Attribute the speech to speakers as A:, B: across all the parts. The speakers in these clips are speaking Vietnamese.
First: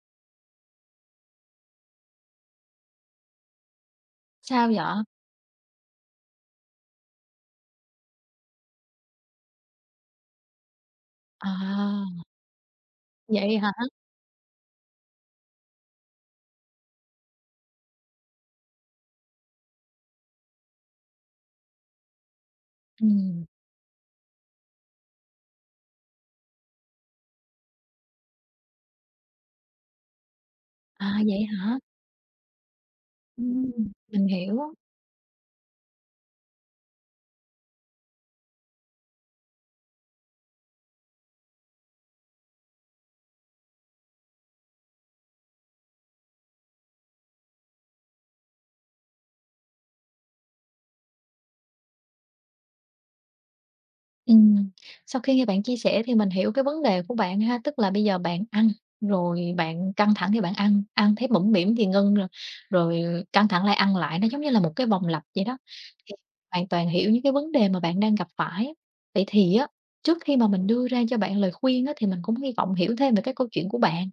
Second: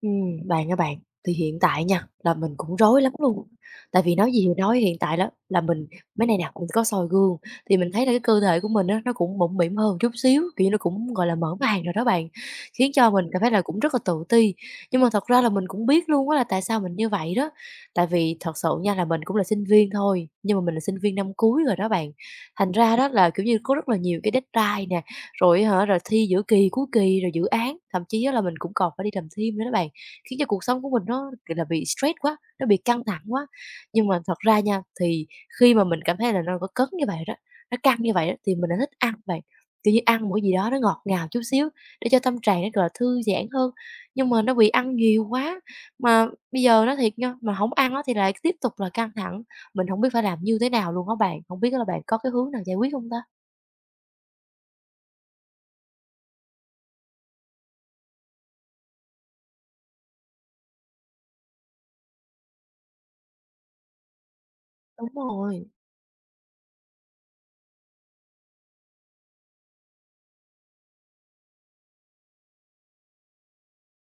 A: Bạn ơi bạn, thì hiện tại nha, là mình cũng rối lắm luôn. Tại vì nói gì thì
B: Sao
A: nói,
B: vậy?
A: hiện tại đó là mình mấy nay nè cũng có soi gương, thì mình thấy là cái cơ thể của mình á, nó cũng mũm mĩm hơn chút xíu, kiểu như, nó cũng, gọi là, mở màn rồi đó
B: À,
A: bạn, khiến cho mình cảm thấy
B: vậy
A: là
B: hả?
A: cũng rất là tự ti. Nhưng mà thật ra là mình cũng biết luôn á là tại sao mình như vậy đó, tại vì thật sự nha là mình cũng là sinh viên thôi, nhưng mà mình là sinh viên năm cuối rồi đó bạn. Thành ra đó là,
B: Ừm,
A: kiểu như, có rất là nhiều cái deadline nè, rồi hả, rồi thi giữa kỳ, cuối kỳ, rồi dự án, thậm chí á là mình cũng còn phải đi làm thêm nữa đó bạn. Khiến cho cuộc sống của mình
B: à,
A: nó,
B: vậy
A: gọi là,
B: hả?
A: bị stress quá, nó bị căng thẳng quá.
B: Ừm,
A: Nhưng mà
B: mình
A: thật ra
B: hiểu.
A: nha, thì khi mà mình cảm thấy là nó có cấn như vậy đó, nó căng như vậy đó, thì mình lại thích ăn vậy. Kiểu như, ăn một cái gì đó nó ngọt ngào chút xíu để cho tâm trạng nó, gọi là, thư giãn hơn. Nhưng mà nó bị ăn nhiều quá, mà bây giờ nó thiệt nha, mà không ăn nó thì lại tiếp tục là căng thẳng, mình không biết phải làm như thế nào luôn á bạn. Không biết là bạn có cái hướng nào giải quyết không ta?
B: Ừm, Sau khi nghe bạn chia sẻ thì mình hiểu cái vấn đề của bạn ha, tức là bây giờ bạn ăn, rồi bạn căng thẳng thì bạn ăn, ăn thấy bủng bỉm thì ngưng rồi, rồi căng thẳng lại ăn lại, nó giống như là một cái vòng
A: Đúng
B: lặp vậy đó.
A: rồi.
B: Thì hoàn toàn hiểu những cái vấn đề mà bạn đang gặp phải. Vậy thì á, trước khi mà mình đưa ra cho bạn lời khuyên á, thì mình cũng hy vọng hiểu thêm về cái câu chuyện của bạn.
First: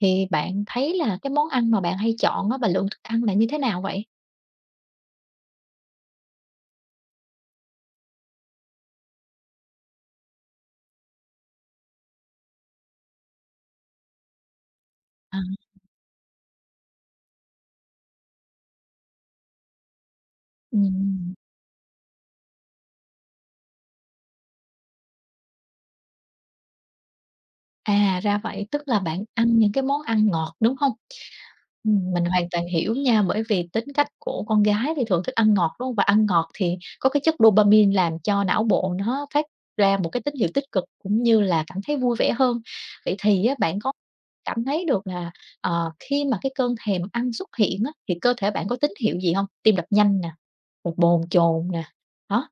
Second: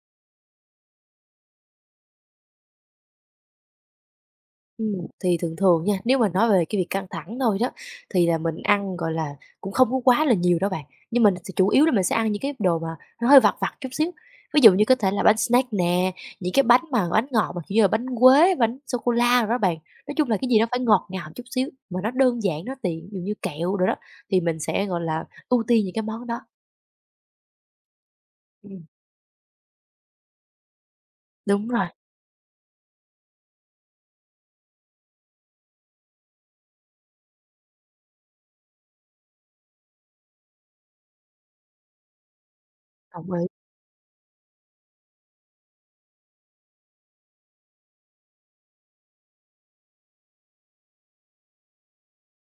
B: Thì bạn thấy là cái món ăn mà bạn hay chọn á, và lượng thức ăn là như thế nào vậy?
A: Ừm, thì thường thường nha, nếu mà nói về cái việc căng thẳng thôi đó, thì là mình ăn, gọi là, cũng không có quá là nhiều đâu bạn, nhưng mình sẽ chủ yếu là mình sẽ ăn những cái đồ mà nó hơi vặt vặt chút xíu. Ví dụ như có thể là bánh
B: À.
A: snack nè, những cái bánh mà bánh ngọt mà, kiểu như là, bánh quế, bánh sô cô la đồ đó bạn. Nói chung là cái gì nó phải ngọt ngào
B: Ừm,
A: chút xíu, mà nó đơn giản, nó tiện, ví dụ như kẹo rồi đó, thì mình sẽ, gọi là, ưu tiên những cái món đó.
B: Ra vậy, tức
A: Ừm,
B: là bạn ăn những cái món ăn ngọt, đúng không?
A: đúng rồi,
B: Mình hoàn toàn hiểu nha, bởi vì tính cách của con gái thì thường thích ăn ngọt, đúng không? Và ăn ngọt thì có cái chất dopamine làm cho não bộ nó phát ra một cái tín hiệu tích cực, cũng như là cảm thấy vui vẻ hơn. Vậy
A: đồng ý.
B: thì á, bạn có cảm thấy được là, khi mà cái cơn thèm ăn xuất hiện á, thì cơ thể bạn có tín hiệu gì không? Tim đập nhanh nè, rồi bồn chồn nè, đó,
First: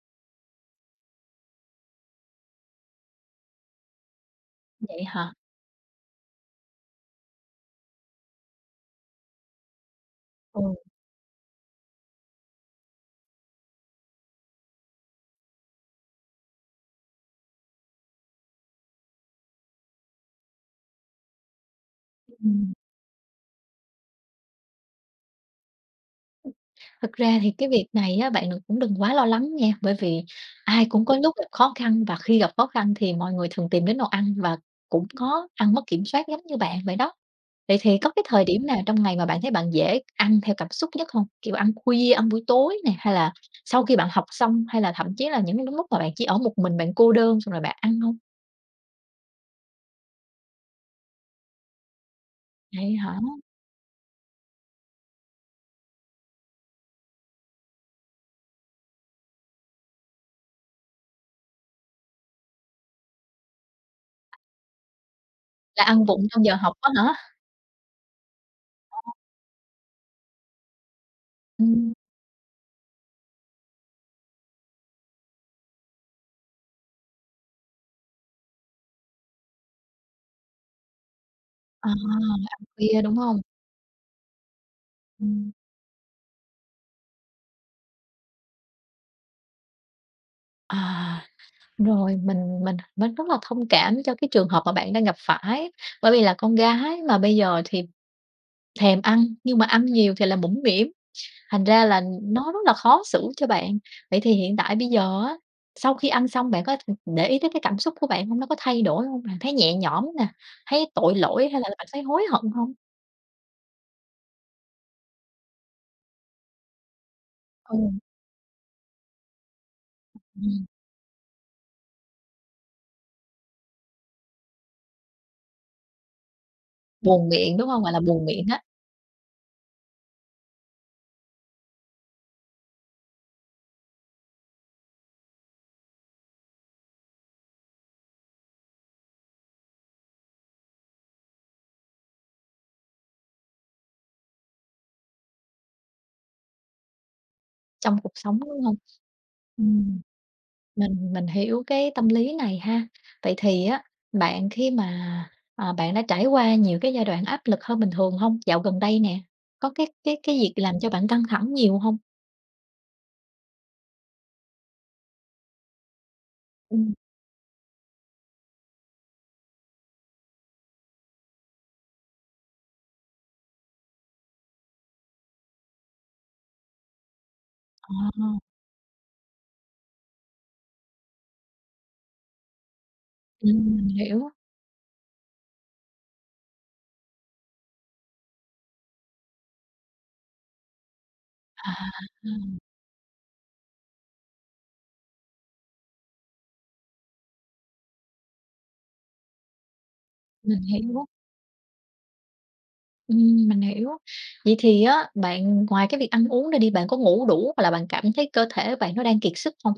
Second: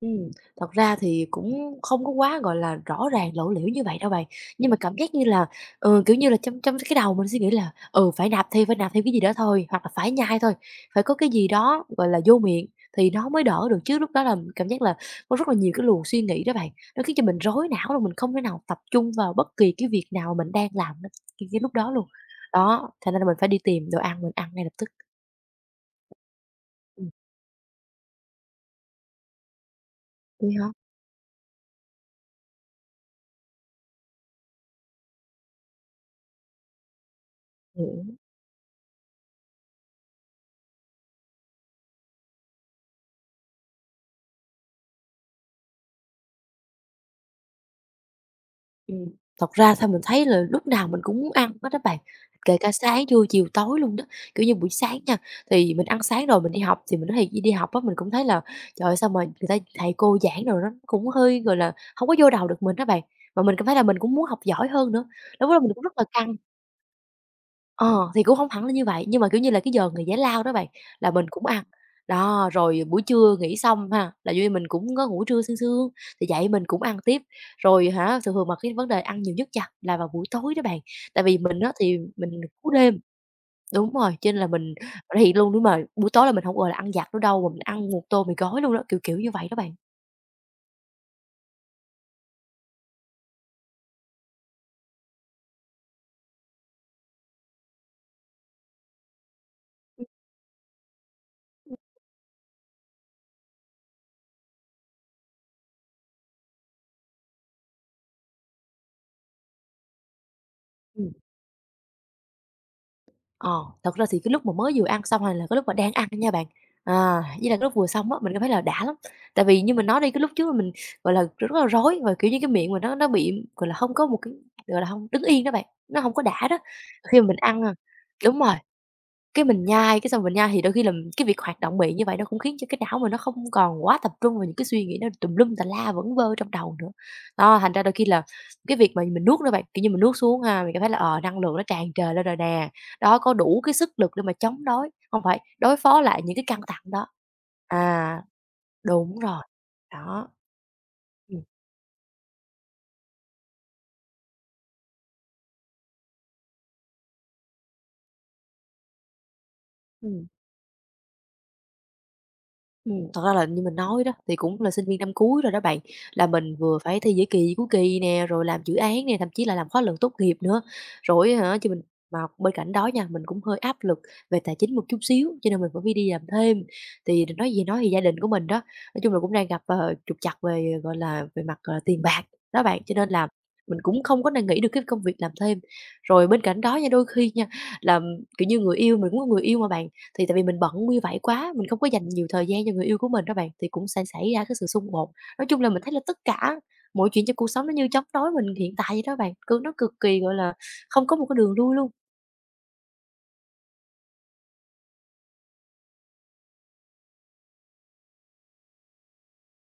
A: Ừm, Thật ra thì cũng không có quá, gọi là, rõ ràng lộ liễu như vậy đâu bạn, nhưng mà cảm
B: vậy
A: giác như
B: hả?
A: là, ừ, kiểu như là, trong trong cái đầu mình suy nghĩ là, ừ, phải nạp thêm cái gì đó thôi, hoặc là phải nhai thôi,
B: Ừ.
A: phải có cái gì đó, gọi là, vô miệng thì nó mới đỡ được, chứ lúc đó là cảm giác là có rất là nhiều cái luồng suy nghĩ đó bạn, nó khiến cho mình rối não luôn, mình không thể nào tập trung vào bất kỳ cái việc nào mình đang làm đó cái lúc đó luôn. Đó, thành ra là mình phải đi tìm đồ ăn, mình ăn ngay lập tức. Ừm,
B: Thực ra thì cái việc này á, bạn đừng cũng đừng quá lo lắng nha, bởi vì
A: vậy hả?
B: ai cũng có lúc gặp khó khăn và khi gặp khó khăn thì mọi người thường tìm đến đồ ăn và cũng có ăn mất kiểm soát giống như bạn vậy đó. Vậy thì
A: Ừ.
B: có cái thời điểm nào trong ngày mà bạn thấy bạn dễ ăn theo cảm xúc nhất không? Kiểu ăn khuya, ăn buổi tối nè, hay là sau khi bạn học xong, hay là thậm chí là những lúc mà bạn chỉ ở một mình, bạn cô đơn xong rồi bạn ăn không?
A: Ừm, Thật ra sao mình thấy là lúc nào mình cũng muốn ăn hết á bạn, kể cả
B: Vậy
A: sáng,
B: hả?
A: trưa, chiều, tối luôn đó. Kiểu như, buổi sáng nha, thì mình ăn sáng rồi mình đi học thì mình nói thiệt đi đi học á, mình cũng thấy là trời ơi, sao mà người ta thầy cô giảng rồi nó cũng hơi, gọi là, hông có vô đầu được mình á bạn. Mà mình cảm thấy là mình cũng muốn học giỏi hơn nữa, lúc đó mình cũng
B: Là
A: rất là
B: ăn vụng
A: căng.
B: trong giờ học á hả?
A: Ờ, thì cũng hông hẳn là như vậy, nhưng mà, kiểu như là, cái giờ nghỉ giải lao đó bạn, là mình cũng ăn.
B: Ừm,
A: Đó, rồi buổi trưa nghỉ xong ha, là vô mình cũng có ngủ trưa sương sương, thì dậy mình cũng ăn tiếp. Rồi hả, thường thường mà cái vấn đề ăn nhiều nhất nha, là vào buổi tối đó bạn, tại vì mình á
B: à,
A: thì mình
B: Ăn
A: cú đêm
B: khuya, đúng không?
A: đúng rồi, cho nên là mình thể hiện luôn
B: Ừm,
A: nếu mà buổi tối là mình hổng, gọi là, ăn vặt nữa đâu, mà mình ăn một tô mì gói luôn đó, kiểu, kiểu như vậy đó bạn.
B: à. Rồi, mình rất là thông cảm cho cái trường hợp mà bạn đang gặp phải, bởi vì là con gái mà bây giờ thì thèm ăn, nhưng mà ăn nhiều thì là mũm mĩm, thành ra là nó rất là khó xử cho bạn. Vậy thì hiện tại bây giờ á, sau khi ăn xong bạn có để ý tới cái cảm xúc của bạn không? Nó có thay đổi không? Bạn thấy nhẹ nhõm nè, thấy
A: Ừm.
B: tội lỗi hay là bạn thấy hối hận không?
A: Ờ, thật ra thì cái lúc mà mới vừa ăn xong, hay là cái lúc mà đang ăn nha bạn, à, với lại cái lúc
B: Ừ.
A: vừa xong á, mình cảm thấy là đã lắm. Tại vì như mình nói đi, cái lúc trước là
B: Ừm,
A: mình, gọi là, rất là rối và, kiểu như, cái miệng mình nó bị, gọi là, không có một cái gọi là, không đứng yên đó bạn, nó không có đã đó. Khi mà
B: Buồn
A: mình
B: miệng,
A: ăn
B: đúng
A: à
B: không? Gọi là buồn
A: đúng
B: miệng
A: rồi,
B: á,
A: cái mình nhai, cái xong mình nhai thì đôi khi là cái việc hoạt động miệng như vậy nó cũng khiến cho cái não mình nó không còn quá tập trung vào những cái suy nghĩ nó tùm lum tà la vẩn vơ trong đầu nữa. Đó, thành ra đôi khi là cái việc mà mình nuốt đó bạn, kiểu như, mình nuốt xuống ha, mình cảm thấy là, ờ, năng lượng nó tràn trề lên rồi nè, đó, có đủ cái sức lực để mà chống đối, không phải đối phó lại những cái căng thẳng đó.
B: trong cuộc
A: À,
B: sống, đúng hông?
A: đúng rồi,
B: Ừm.
A: đó.
B: Mình
A: Ừm,
B: hiểu cái tâm lý này ha. Vậy thì á, bạn khi mà, à, bạn đã trải qua nhiều cái giai đoạn áp lực hơn bình thường không? Dạo gần đây nè, có cái cái
A: ừm.
B: cái việc làm cho bạn căng thẳng nhiều không?
A: Thật ra là như mình nói đó, thì cũng là sinh viên năm cuối rồi đó bạn, là mình vừa
B: Ừm.
A: phải thi giữa kỳ, cuối kỳ nè, rồi làm dự án nè, thậm chí là làm khóa luận tốt nghiệp nữa. Rồi hả, chứ mình mà bên cạnh đó nha, mình cũng hơi áp lực về tài chính một chút xíu, cho nên mình phải đi làm thêm. Thì đ nói gì nói thì gia đình
B: Ờ,
A: của mình đó, nói chung là cũng đang gặp, ờ, trục trặc về, gọi là, về mặt, gọi tiền bạc đó bạn, cho nên là mình
B: mình
A: cũng không có
B: hiểu.
A: n nghĩ được cái công việc làm thêm. Rồi bên cạnh đó nha, đôi khi nha, là, kiểu như, người yêu mình cũng có người yêu mà bạn, thì tại vì mình bận như vậy quá, mình
B: À,
A: không có dành nhiều thời gian cho người yêu của mình đó bạn, thì cũng sẽ xảy ra cái sự xung đột. Nói chung là mình thấy là tất cả mọi chuyện trong cuộc sống nó như chống đối mình hiện tại vậy đó bạn, cứ nó cực kỳ, gọi là,
B: mình
A: không
B: hiểu,
A: có một cái đường lui luôn.
B: mình hiểu. Vậy thì á, bạn ngoài cái việc ăn uống ra đi, bạn có ngủ đủ hoặc là bạn cảm thấy cơ thể bạn nó đang kiệt sức không?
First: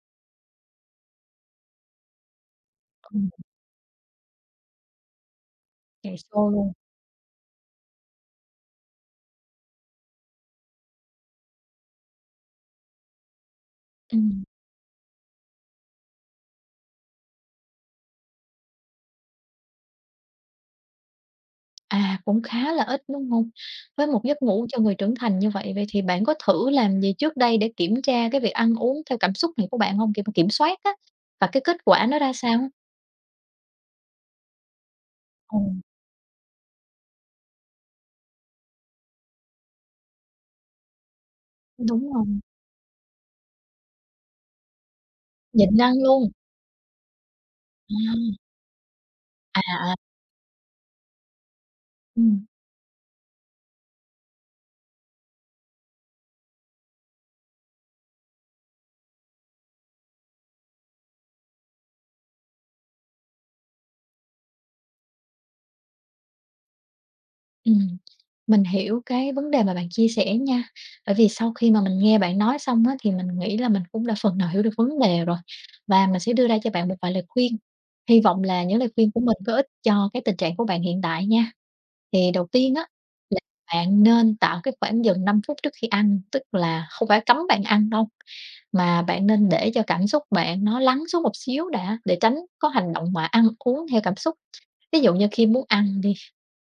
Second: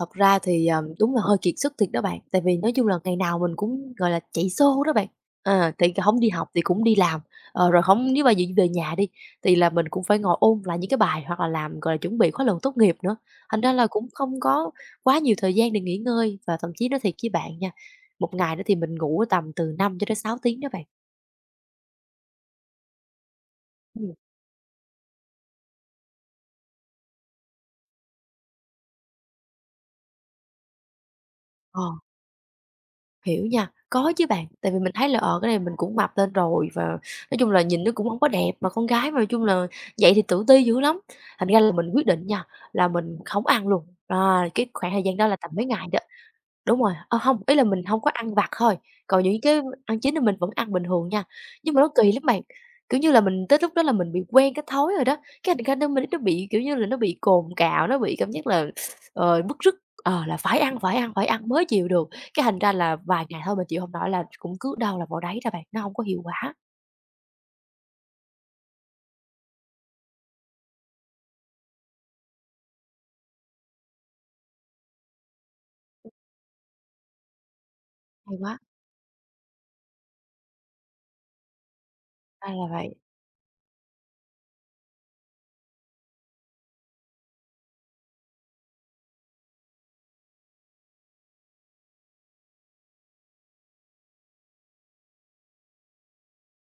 A: Thật ra thì, à, đúng là hơi kiệt sức thiệt đó bạn, tại vì nói chung là ngày
B: Ừm.
A: nào mình cũng, gọi là, chạy xô đó bạn. Ờ, thì
B: Kiệt
A: không đi
B: sức
A: học thì
B: luôn.
A: cũng đi làm, ờ, rồi không nếu mà về về nhà đi, thì là mình cũng phải ngồi ôn lại những cái bài hoặc là làm, gọi là, chuẩn bị khóa luận tốt nghiệp nữa, thành ra là cũng không
B: Ừm.
A: có quá nhiều thời gian để nghỉ ngơi. Và thậm chí nói thiệt với bạn nha, một ngày đó thì mình ngủ tầm từ 5 cho đến 6 tiếng đó bạn.
B: À, cũng khá là ít, đúng hông? Với
A: Ừm,
B: một giấc ngủ cho người trưởng thành như vậy, vậy thì bạn có thử làm gì trước đây để kiểm tra cái việc ăn uống theo cảm xúc này của bạn hông? Kiểu mà kiểm soát á, và cái kết
A: ờ.
B: quả nó ra sao?
A: Hiểu nha, có chứ bạn, tại vì mình thấy là, ờ, cái này mình
B: Ừm,
A: cũng mập lên rồi và nói chung là nhìn nó cũng không có đẹp, mà con gái mà nói chung là vậy thì tự ti dữ lắm. Thành ra là mình quyết
B: đúng rồi,
A: định nha, là mình hổng ăn luôn, à, cái khoảng thời gian đó là tầm mấy
B: nhịn
A: ngày
B: ăn
A: đó,
B: luôn.
A: đúng rồi, ơ, hông, ý là mình hông có ăn
B: À,
A: vặt thôi, còn những cái
B: à, à,
A: ăn chín thì mình vẫn ăn bình thường nha. Nhưng mà nó kỳ lắm bạn,
B: ừm.
A: kiểu như là, mình tới lúc đó là mình bị quen cái thói rồi đó, cái thành ra nó mình nó bị, kiểu như là, nó bị cồn cào, nó bị cảm giác là, ờ, bứt rứt, ờ, là phải ăn, phải ăn, phải ăn mới chịu được. Cái thành ra là vài ngày thôi mình chịu hông nổi là cũng cứ đâu là vào đấy đó bạn, nó hông có hiệu quả.
B: Ừm, mình hiểu cái vấn đề mà bạn chia sẻ nha. Bởi vì sau khi mà mình nghe bạn nói xong á, thì mình nghĩ là mình cũng đã phần nào hiểu được vấn đề rồi, và mình sẽ đưa ra cho bạn một vài lời khuyên. Hy
A: Hay
B: vọng
A: quá,
B: là những lời khuyên của mình có ích cho cái tình trạng của bạn hiện tại nha. Thì đầu
A: ra là
B: tiên á,
A: vậy.
B: là bạn nên tạo cái khoảng dừng 5 phút trước khi ăn, tức là không phải cấm bạn ăn đâu, mà bạn nên để cho cảm xúc bạn nó lắng xuống một xíu đã, để tránh có hành động mà ăn uống theo cảm xúc. Ví dụ như khi muốn ăn đi,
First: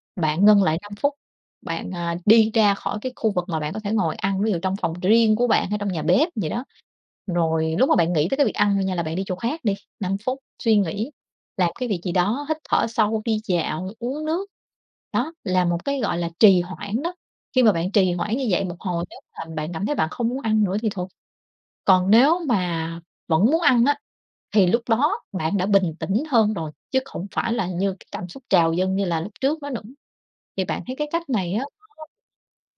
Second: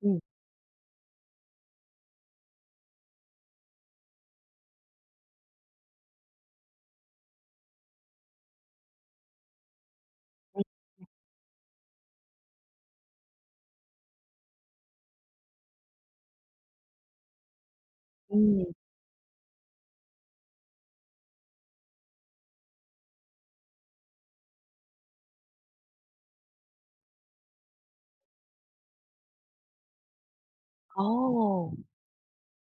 A: Ừm,
B: bạn ngưng lại 5 phút, đi ra khỏi cái khu vực mà bạn có thể ngồi ăn, ví dụ trong phòng riêng của bạn hay trong nhà bếp gì đó. Rồi lúc mà bạn nghĩ tới cái việc ăn thôi nha là bạn đi chỗ khác đi, 5 phút
A: ừm,
B: suy nghĩ, làm cái việc gì đó, hít thở sâu, đi dạo, uống nước. Đó, là một cái, gọi là, trì hoãn đó. Khi mà bạn trì hoãn như
A: ừm.
B: vậy một hồi nếu mà bạn cảm thấy bạn không muốn ăn nữa thì thôi, còn nếu mà vẫn muốn ăn á thì lúc đó bạn đã bình tĩnh hơn rồi, chứ không phải là như cái cảm xúc trào dâng như là lúc trước nữa nữa. Thì bạn thấy
A: Ồ!
B: cái cách này á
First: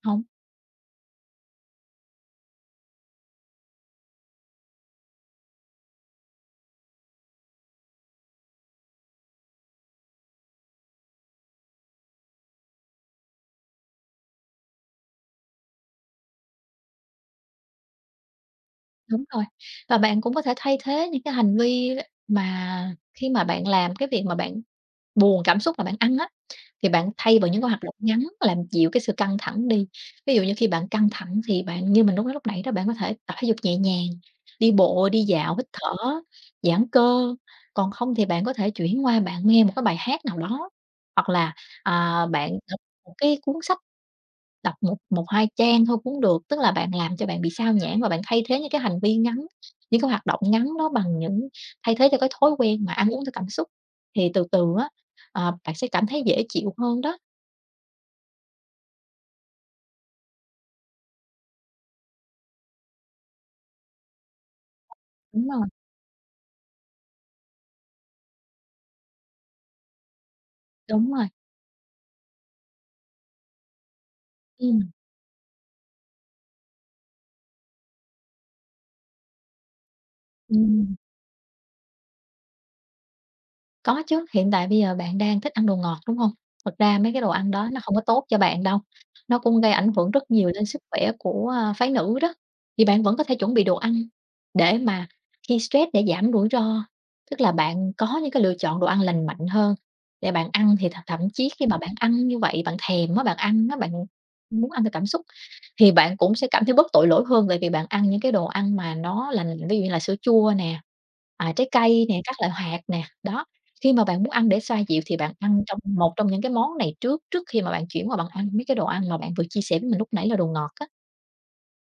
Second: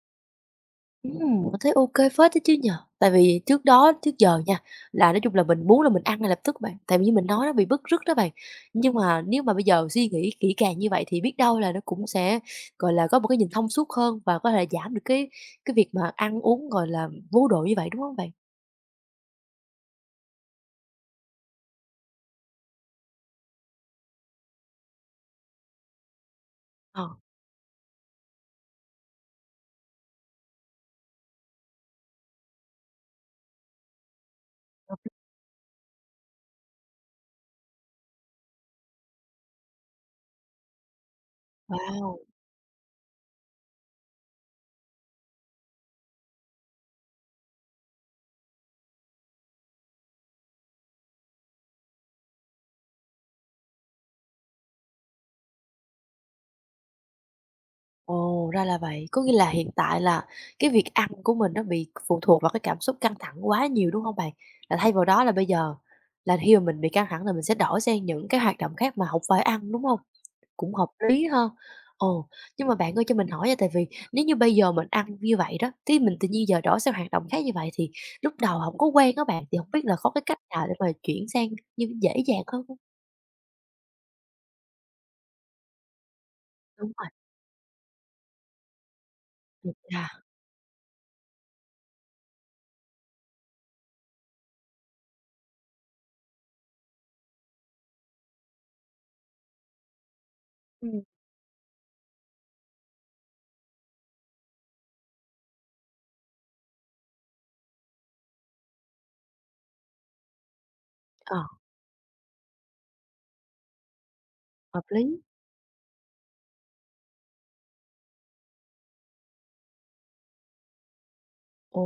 B: hông?
A: Mình thấy ok phết đó chứ nhờ. Tại vì trước đó trước giờ nha, là nói chung là mình muốn là mình ăn ngay lập tức bạn, tại vì như mình nói nó bị bứt rứt đó bạn. Nhưng mà nếu mà bây giờ suy nghĩ kỹ càng như vậy thì biết đâu là nó cũng sẽ, gọi là, có một cái nhìn thông suốt hơn và có thể giảm được cái việc mà ăn uống, gọi là, vô độ như vậy, đúng không bạn?
B: Đúng rồi, và bạn cũng có thể thay thế những cái hành vi mà khi mà bạn làm cái việc mà bạn buồn cảm xúc là bạn ăn á, thì
A: Ờ,
B: bạn thay vào những cái hoạt động ngắn làm dịu cái sự căng thẳng đi. Ví dụ như khi bạn căng thẳng thì bạn như mình lúc nói lúc nãy đó, bạn có thể tập thể dục nhẹ nhàng, đi bộ, đi dạo, hít thở, giãn cơ, còn không thì bạn có thể chuyển qua bạn nghe một cái bài hát nào đó, hoặc là,
A: wow!
B: bạn đọc một cái cuốn sách, đọc một một hai trang thôi cũng được. Tức là bạn làm cho bạn bị sao nhãng và bạn thay thế những cái hành vi ngắn, những cái hoạt động ngắn đó bằng những thay thế cho cái thói quen mà ăn uống theo cảm xúc, thì từ từ á, bạn sẽ cảm thấy dễ chịu hơn đó.
A: Ồ, ra là vậy. Có nghĩa là hiện tại là cái việc ăn của mình nó bị phụ thuộc vào cái cảm xúc căng thẳng quá nhiều, đúng không bạn? Là thay vào đó là bây
B: Đúng rồi,
A: giờ là khi mà mình bị căng thẳng là mình sẽ đổi sang những cái hoạt động khác mà không phải ăn, đúng không? Cũng hợp
B: đúng
A: lý
B: rồi.
A: ha. Ồ, nhưng mà bạn ơi cho mình hỏi nha, tại vì nếu như bây giờ
B: Ừm,
A: mình ăn như vậy đó, thì mình tự nhiên giờ đổi sang hoạt động khác như vậy thì lúc đầu không có quen các bạn, thì không biết là có cái cách nào để mà
B: ừm.
A: chuyển sang như dễ dàng hơn hông?
B: Có chứ, hiện tại bây giờ bạn đang thích ăn đồ ngọt, đúng không? Thật
A: Đúng
B: ra
A: rồi,
B: mấy cái đồ ăn đó nó không có tốt cho bạn đâu, nó cũng gây
A: thiệt
B: ảnh
A: là
B: hưởng rất nhiều lên sức khỏe của, phái nữ đó, thì bạn vẫn có thể chuẩn bị đồ ăn để mà khi stress để giảm rủi ro. Tức là bạn có những cái lựa chọn đồ ăn lành mạnh hơn để bạn ăn thì
A: ừm,
B: thậm chí khi mà bạn ăn như vậy, bạn thèm á, bạn ăn nó bạn muốn ăn theo cảm xúc thì bạn cũng sẽ cảm thấy bớt tội lỗi hơn, tại vì bạn ăn những cái đồ ăn mà nó lành lành, ví dụ như là sữa chua nè,
A: ờ,
B: trái cây nè, các loại hạt nè, đó. Khi mà bạn muốn ăn để xoa
A: hợp
B: dịu thì
A: lý.
B: bạn ăn trong một trong những cái món này trước, trước khi mà bạn chuyển qua bạn ăn mấy cái đồ ăn mà bạn vừa chia sẻ với mình lúc nãy là đồ ngọt á.
A: Ồ,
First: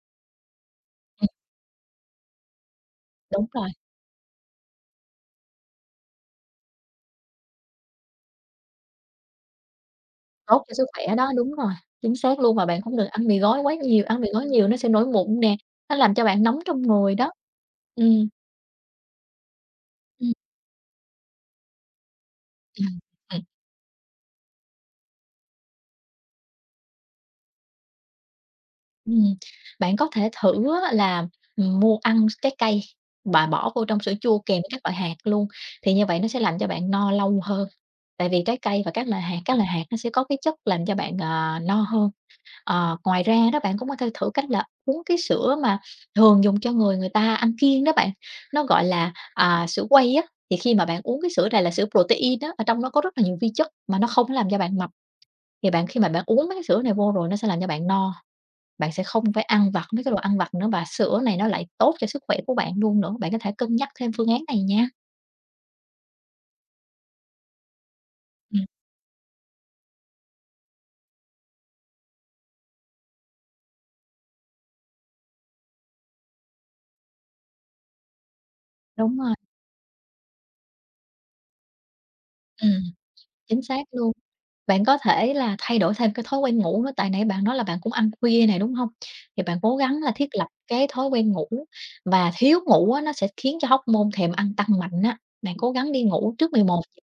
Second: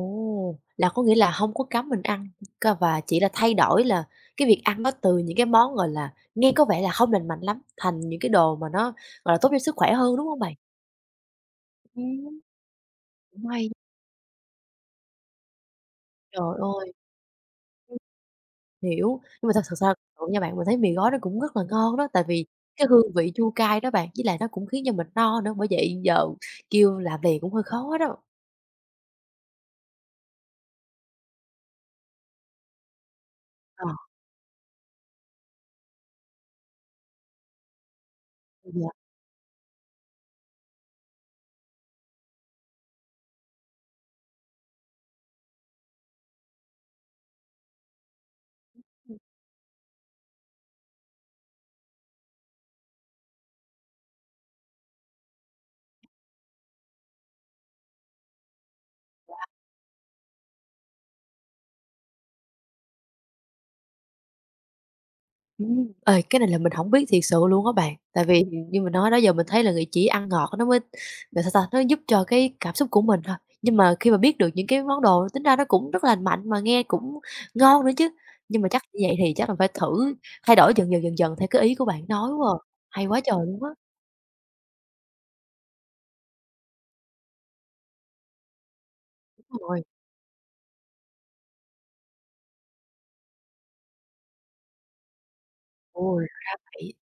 A: là có nghĩa
B: Ừm.
A: là hông có cấm mình ăn, cơ và chỉ là
B: Đúng
A: thay
B: rồi,
A: đổi là cái việc ăn nó từ những cái món, gọi là, nghe có vẻ là không lành mạnh lắm, thành những cái đồ mà nó, gọi là, tốt cho sức khỏe hơn, đúng hông bạn?
B: tốt cho sức khỏe đó, đúng rồi, chính
A: Ừm,
B: xác luôn, mà bạn không được ăn mì
A: cũng
B: gói
A: hay
B: quá nhiều, ăn mì gói nhiều nó sẽ nổi mụn nè, nó làm cho bạn
A: trời
B: nóng trong
A: ơi,
B: người đó.
A: ừm,
B: Ừm,
A: hiểu. Nhưng mà thật sự sao ra
B: ừm,
A: nha bạn, mình thấy mì gói nó cũng rất là ngon đó, tại vì cái
B: ừm,
A: hương vị
B: ừm,
A: chua cay đó bạn, với lại nó cũng khiến cho mình no nữa, bởi vậy giờ kêu làm liền cũng hơi khó đó.
B: ừm. Bạn có thể thử á là, mua ăn trái cây và bỏ
A: Ờ,
B: vô trong sữa chua kèm với các loại hạt luôn, thì như vậy nó sẽ làm cho bạn no lâu hơn. Tại vì trái cây
A: yeah.
B: và các loại hạt nó sẽ có cái chất làm cho bạn, no hơn. Ờ, ngoài ra đó bạn cũng có thể thử cách là uống cái sữa mà thường dùng cho người người ta ăn kiêng đó bạn, nó gọi là, sữa quay á, thì khi mà bạn uống cái sữa này là sữa protein đó ở trong nó có rất là nhiều vi chất mà nó không có làm cho bạn mập, thì bạn khi mà bạn uống mấy cái sữa này vô rồi nó sẽ làm cho bạn no, bạn sẽ không phải ăn vặt mấy cái đồ ăn vặt nữa và sữa này nó lại tốt cho sức khỏe của bạn luôn nữa, bạn có thể cân nhắc thêm phương án này nha.
A: Ê, cái này là mình hổng biết thiệt sự luôn á bạn, tại vì
B: Ừm,
A: như mình nói đó giờ mình thấy là người chỉ ăn ngọt nó mới là sao ta, nó giúp cho cái cảm xúc của mình thôi. Nhưng mà khi mà biết được những cái món đồ tính ra nó cũng rất là lành mạnh mà nghe cũng ngon nữa chứ. Nhưng mà chắc như vậy
B: đúng
A: thì
B: rồi,
A: chắc là phải thử thay đổi dần dần, dần dần theo cái ý của bạn nói quá à.
B: ừm.
A: Hay quá trời
B: Chính
A: luôn á,
B: xác luôn. Bạn có thể là thay đổi thêm cái thói quen ngủ nữa, tại nãy bạn nói là bạn cũng ăn khuya này đúng hông? Thì bạn
A: đúng
B: cố
A: rồi,
B: gắng là thiết lập cái thói quen ngủ và thiếu ngủ á, nó sẽ khiến cho hormone thèm ăn tăng mạnh á. Bạn cố gắng đi
A: ôi,
B: ngủ trước 11
A: vậy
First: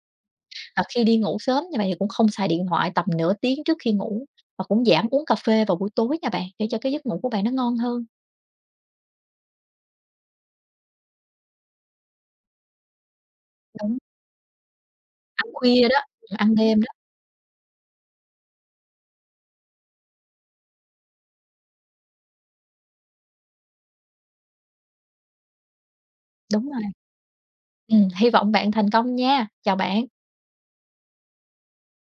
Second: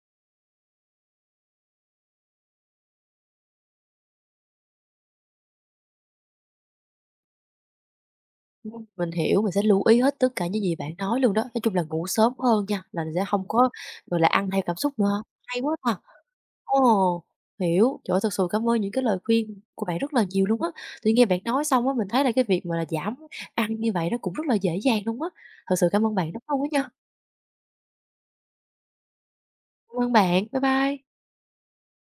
B: và khi đi ngủ sớm như vậy thì cũng không xài điện thoại tầm nửa tiếng trước khi ngủ và cũng giảm uống cà phê vào buổi tối nha bạn, để cho cái giấc ngủ của bạn nó ngon hơn.
A: mình hiểu, mình sẽ lưu ý hết tất cả những gì bạn nói luôn đó. Nói chung là ngủ sớm hơn nha, là mình sẽ hông có,
B: Đúng,
A: gọi là, ăn theo cảm xúc nữa ha,
B: ăn
A: hay quá
B: khuya
A: ta.
B: đó, ăn đêm đó,
A: Ồ, hiểu. Trời ơi, thực sự cảm ơn những cái lời khuyên của bạn rất là nhiều luôn á. Tự nhiên nghe bạn nói xong á, mình thấy là cái việc mà là giảm ăn như vậy nó cũng rất là dễ dàng luôn á. Thật sự cảm ơn bạn rất luôn á
B: đúng rồi.
A: nha.
B: Hy vọng bạn thành công nha. Chào
A: Cảm
B: bạn.
A: ơn bạn. Bye bye.